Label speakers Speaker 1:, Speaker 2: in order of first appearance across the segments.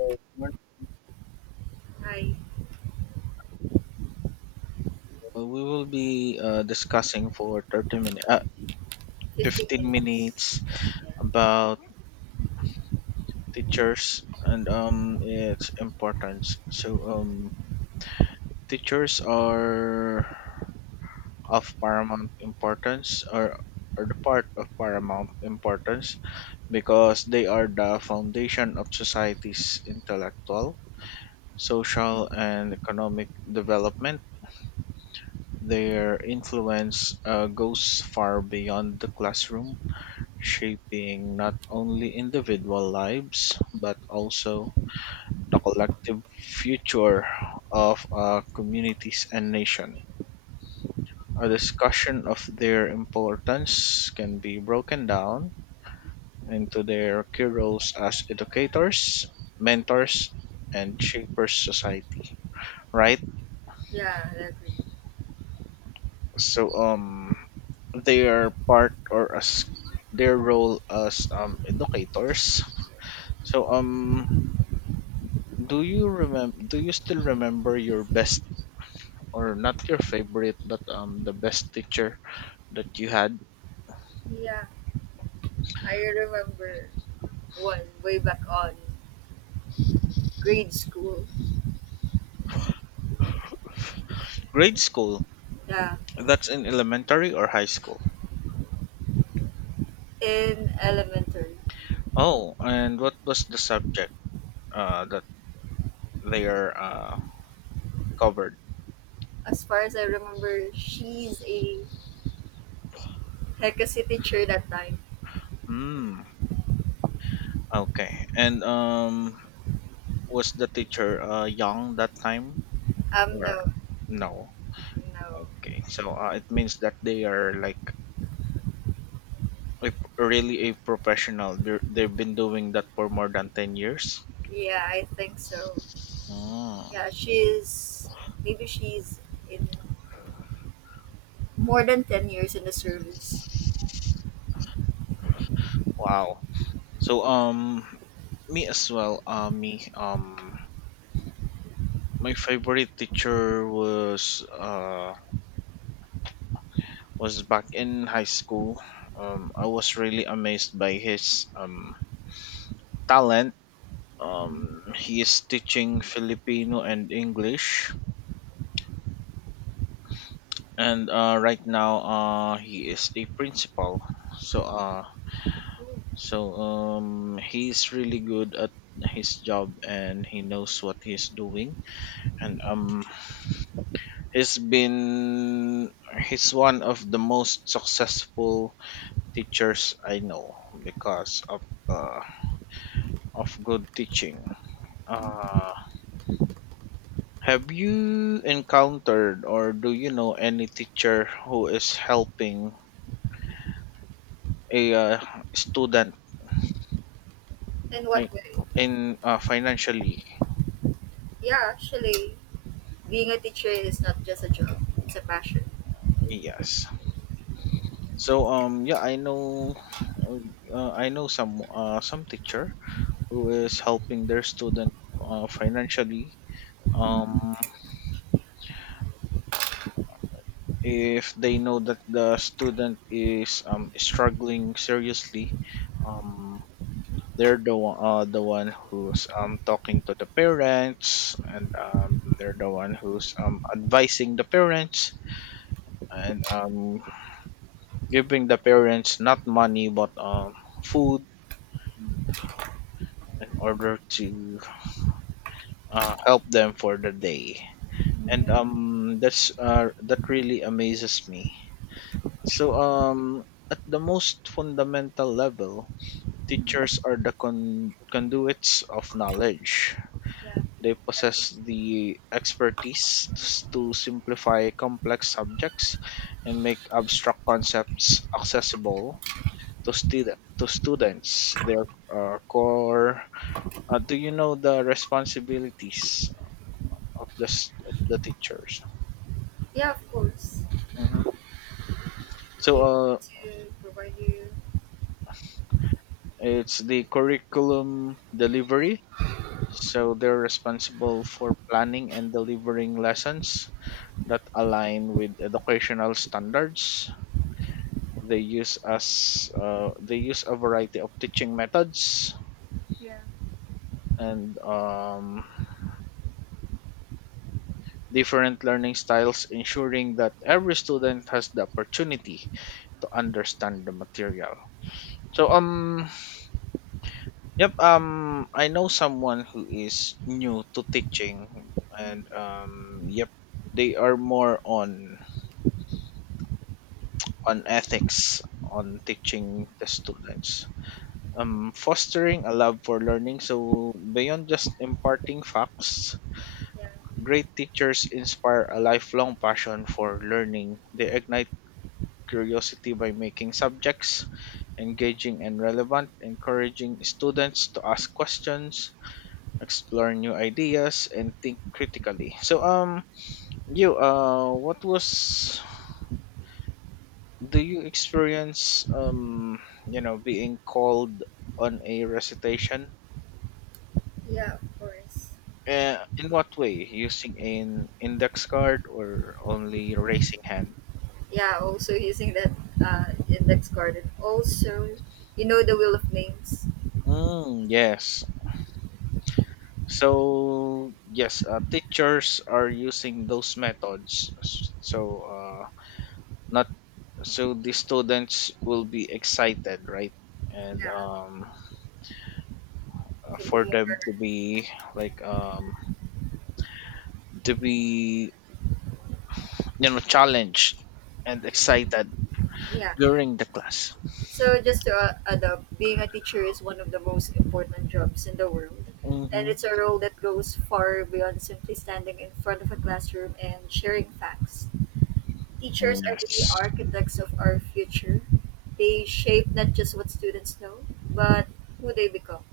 Speaker 1: Uh,
Speaker 2: I
Speaker 1: we will be discussing for 30 minutes
Speaker 2: 15
Speaker 1: 15
Speaker 2: minutes.
Speaker 1: minutes
Speaker 2: Yeah.
Speaker 1: about teachers and its importance. Teachers are of paramount importance, or are the part of paramount importance, because they are the foundation of society's intellectual, social, and economic development. Their influence goes far beyond the classroom, shaping not only individual lives but also the collective future of communities and nation. A discussion of their importance can be broken down into their key roles as educators, mentors, and shapers society. Right?
Speaker 2: Yeah, I agree.
Speaker 1: So um their part, or as their role as educators. So um Do you remember? Do you still remember your best, or not your favorite, but the best teacher that you had?
Speaker 2: Yeah, I remember one way back on grade school.
Speaker 1: Grade school.
Speaker 2: Yeah,
Speaker 1: That's in elementary or high school.
Speaker 2: in elementary.
Speaker 1: Oh, and what was the subject that they are covered?
Speaker 2: As far as I remember, she's a Hecasi teacher that time.
Speaker 1: Hmm. Okay. And was the teacher young that time,
Speaker 2: Um,
Speaker 1: or
Speaker 2: no,
Speaker 1: no?
Speaker 2: no.
Speaker 1: Okay. So it means that they are like really a professional. They've been doing that for more than 10 years.
Speaker 2: Yeah, I think so.
Speaker 1: Ah,
Speaker 2: Yeah, she's maybe she's in more than 10 years in the service.
Speaker 1: wow. So um Me as well, me my favorite teacher was back in high school. I was really amazed by his talent. He is teaching Filipino and English, and right now he is the principal. So uh so he's really good at his job and he knows what he's doing, and He's been he's one of the most successful teachers I know because of good teaching. Uh, have you encountered or do you know any teacher who is helping a student
Speaker 2: In what
Speaker 1: fi-
Speaker 2: way?
Speaker 1: in financially?
Speaker 2: Yeah, actually, being a teacher is not just a job, it's a passion.
Speaker 1: Yes. Yeah, I know some teacher who is helping their student financially. Um if they know that the student is struggling seriously, um, they're the one who's talking to the parents, and they're the one who's advising the parents, and giving the parents not money but food in order to help them for the day. And
Speaker 2: Yeah,
Speaker 1: that's that really amazes me. So um, at the most fundamental level, teachers are the conduits of knowledge.
Speaker 2: yeah,
Speaker 1: They
Speaker 2: I agree.
Speaker 1: possess the expertise to simplify complex subjects and make abstract concepts accessible to students. Their core. Do you know the responsibilities of the of the teachers?
Speaker 2: Yeah, of course.
Speaker 1: Mhm. So,
Speaker 2: They want to provide you.
Speaker 1: it's the curriculum delivery. So they're responsible for planning and delivering lessons that align with educational standards. They use a variety of teaching methods
Speaker 2: Yeah,
Speaker 1: and different learning styles, ensuring that every student has the opportunity to understand the material. So um yep I know someone who is new to teaching, and yep, they are more on ethics on teaching the students, fostering a love for learning. So, beyond just imparting facts,
Speaker 2: yeah,
Speaker 1: great teachers inspire a lifelong passion for learning. They ignite curiosity by making subjects engaging and relevant, encouraging students to ask questions, explore new ideas, and think critically. So, what was, do you experience, being called on a recitation?
Speaker 2: yeah, of course.
Speaker 1: In what way? Using an index card or only raising hand?
Speaker 2: Yeah, also using that index card and also, you know, the wheel of names.
Speaker 1: Mm, yes. So yes, teachers are using those methods. S- So not so the students will be excited, right? And
Speaker 2: Yeah, to be
Speaker 1: for
Speaker 2: more.
Speaker 1: them to be like to be, you know, challenged and excited
Speaker 2: Yeah.
Speaker 1: during the class.
Speaker 2: So just to add up, being a teacher is one of the most important jobs in the world. And
Speaker 1: Mm-hmm.
Speaker 2: it's a role that goes far beyond simply standing in front of a classroom and sharing facts. Teachers are the
Speaker 1: Yes,
Speaker 2: architects of our future. They shape not just what students know, but who they become.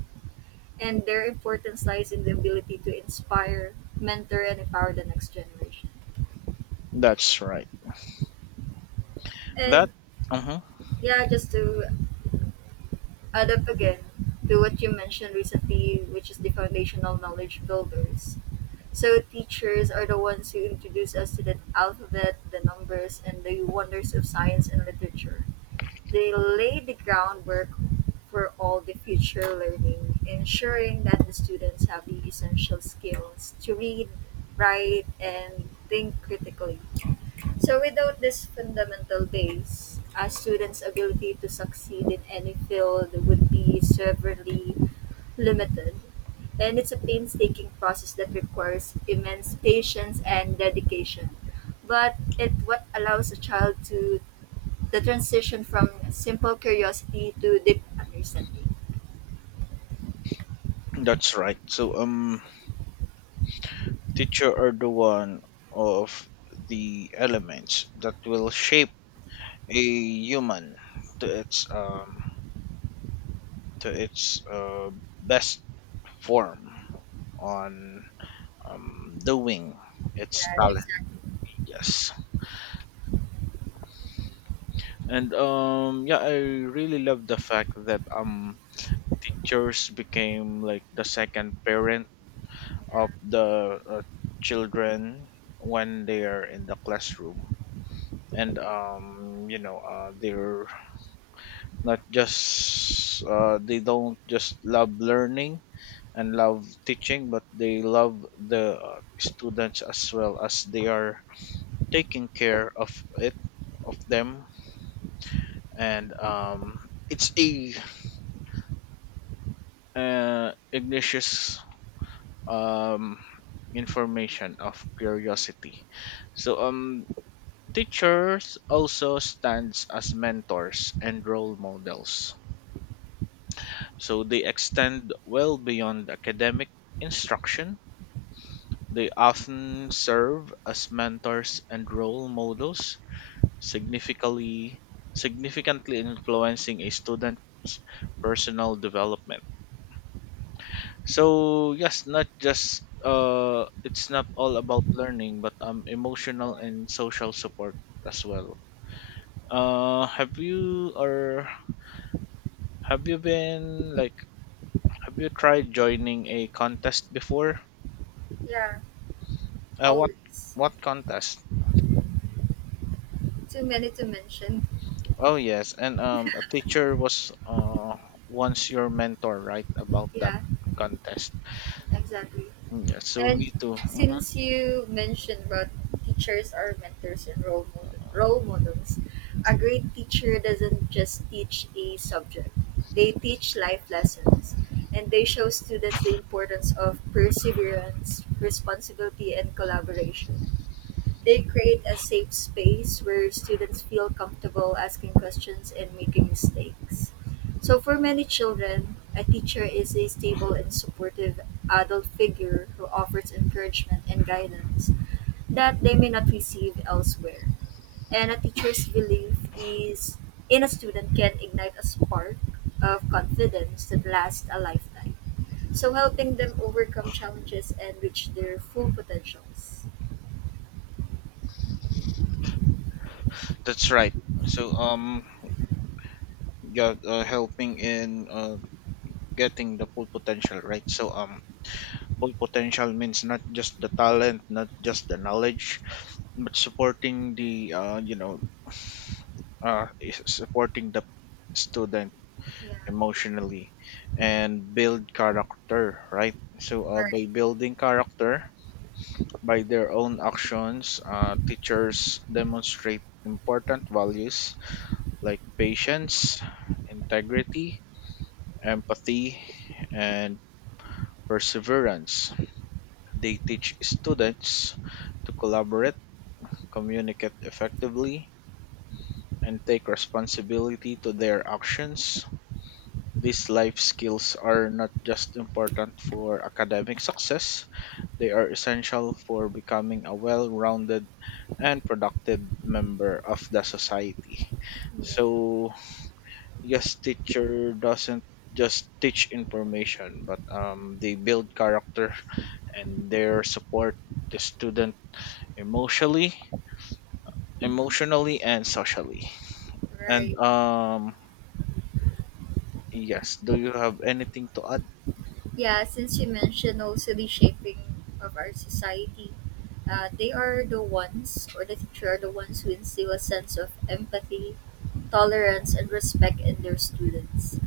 Speaker 2: And their importance lies in the ability to inspire, mentor, and empower the next generation.
Speaker 1: that's right. That.
Speaker 2: And
Speaker 1: Uh-huh.
Speaker 2: yeah, just to add up again to what you mentioned recently, which is the foundational knowledge builders. So teachers are the ones who introduce us to the alphabet, the numbers, and the wonders of science and literature. They laid the groundwork for all the future learning, ensuring that the students have the essential skills to read, write, and think critically. So without this fundamental base, a student's ability to succeed in any field would be severely limited. And it's a painstaking process that requires immense patience and dedication. But it what allows a child to the transition from simple curiosity to deep understanding.
Speaker 1: That's right. So, teacher are the one of the elements that will shape a human to its um to its best form on doing its
Speaker 2: Yeah,
Speaker 1: talent.
Speaker 2: exactly.
Speaker 1: Yes, and yeah, I really love the fact that teachers became like the second parent of the children when they are in the classroom, and you know, they're not just they don't just love learning and love teaching, but they love the students as well, as they are taking care of it of them. And it's a ignatius um information of curiosity. so um Teachers also stands as mentors and role models, so they extend well beyond academic instruction. They often serve as mentors and role models, significantly significantly influencing a student's personal development. So yes, not just it's not all about learning, but emotional and social support as well. Uh, have you or have you been like, have you tried joining a contest before?
Speaker 2: Yeah,
Speaker 1: Uh, what
Speaker 2: always.
Speaker 1: what contest?
Speaker 2: Too many to mention.
Speaker 1: Oh yes, and a teacher was once your mentor, right? About that
Speaker 2: Yeah,
Speaker 1: contest.
Speaker 2: exactly.
Speaker 1: Mm, yeah. So
Speaker 2: And
Speaker 1: me too. Mhm.
Speaker 2: since you mentioned about teachers are mentors and role models, a great teacher doesn't just teach a subject. They teach life lessons and they show students the importance of perseverance, responsibility and collaboration. They create a safe space where students feel comfortable asking questions and making mistakes. So, for many children, a teacher is a stable and supportive adult figure who offers encouragement and guidance that they may not receive elsewhere. And a teacher's belief is in a student can ignite a spark of confidence that lasts a lifetime. So helping them overcome challenges and reach their full potentials.
Speaker 1: That's right. So yeah, helping in getting the full potential, right? So full potential means not just the talent, not just the knowledge, but supporting the is supporting the student
Speaker 2: Yeah.
Speaker 1: emotionally,
Speaker 2: Yeah,
Speaker 1: and build character, right? So by
Speaker 2: right.
Speaker 1: building character, by their own actions, teachers demonstrate important values like patience, integrity, empathy, and perseverance. They teach students to collaborate, communicate effectively, and take responsibility to their actions. These life skills are not just important for academic success, they are essential for becoming a well rounded and productive member of the society. So, yes, teacher doesn't just teach information, but they build character and their support the student emotionally,
Speaker 2: Hmm.
Speaker 1: emotionally and socially. And
Speaker 2: Right.
Speaker 1: yes, do you have anything to add?
Speaker 2: Yeah, since you mentioned also the shaping of our society, they are the ones, or the teacher are the ones who instill a sense of empathy, tolerance, and respect in their students.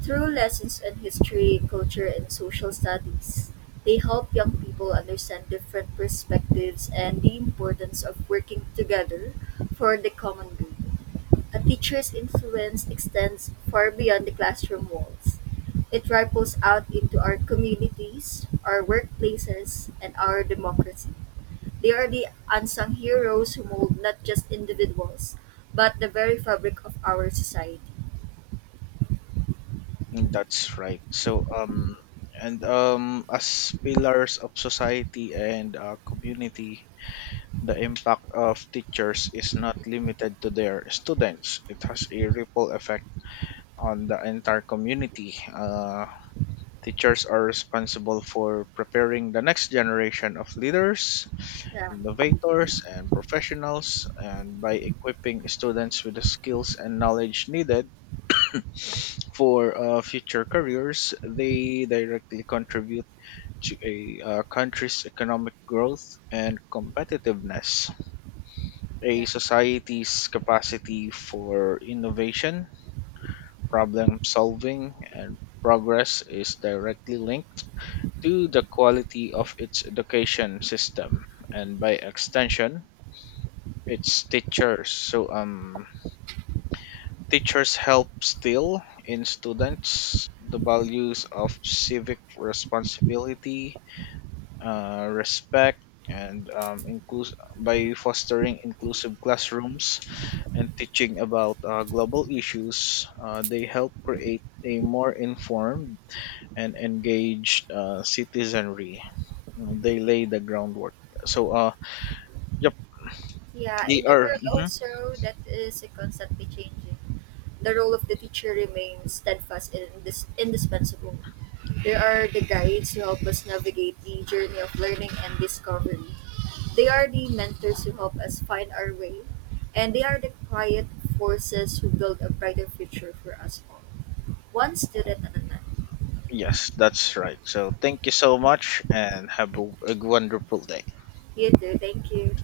Speaker 2: Through lessons in history, culture, and social studies, they help young people understand different perspectives and the importance of working together for the common good. A teacher's influence extends far beyond the classroom walls. It ripples out into our communities, our workplaces, and our democracy. They are the unsung heroes who mold not just individuals, but the very fabric of our society.
Speaker 1: Mm, that's right. So, and as pillars of society and community, the impact of teachers is not limited to their students. It has a ripple effect on the entire community. Teachers are responsible for preparing the next generation of leaders,
Speaker 2: Yeah,
Speaker 1: innovators, and professionals, and by equipping students with the skills and knowledge needed for future careers, they directly contribute to a country's economic growth and competitiveness. A
Speaker 2: yeah.
Speaker 1: society's capacity for innovation, problem solving, and progress is directly linked to the quality of its education system, and by extension its teachers. So Teachers help still in students the values of civic responsibility, respect, and by fostering inclusive classrooms and teaching about global issues, they help create a more informed and engaged citizenry. They lay the groundwork. So, yep,
Speaker 2: Yeah,
Speaker 1: they
Speaker 2: in a
Speaker 1: are.
Speaker 2: world
Speaker 1: Mhm.
Speaker 2: also that is constantly changing, the role of the teacher remains steadfast and indispensable. They are the guides who help us navigate the journey of learning and discovery. They are the mentors who help us find our way, and they are the quiet forces who build a brighter future for us all. One student at a time.
Speaker 1: Yes, that's right. So, thank you so much and have a wonderful day.
Speaker 2: You too, thank you.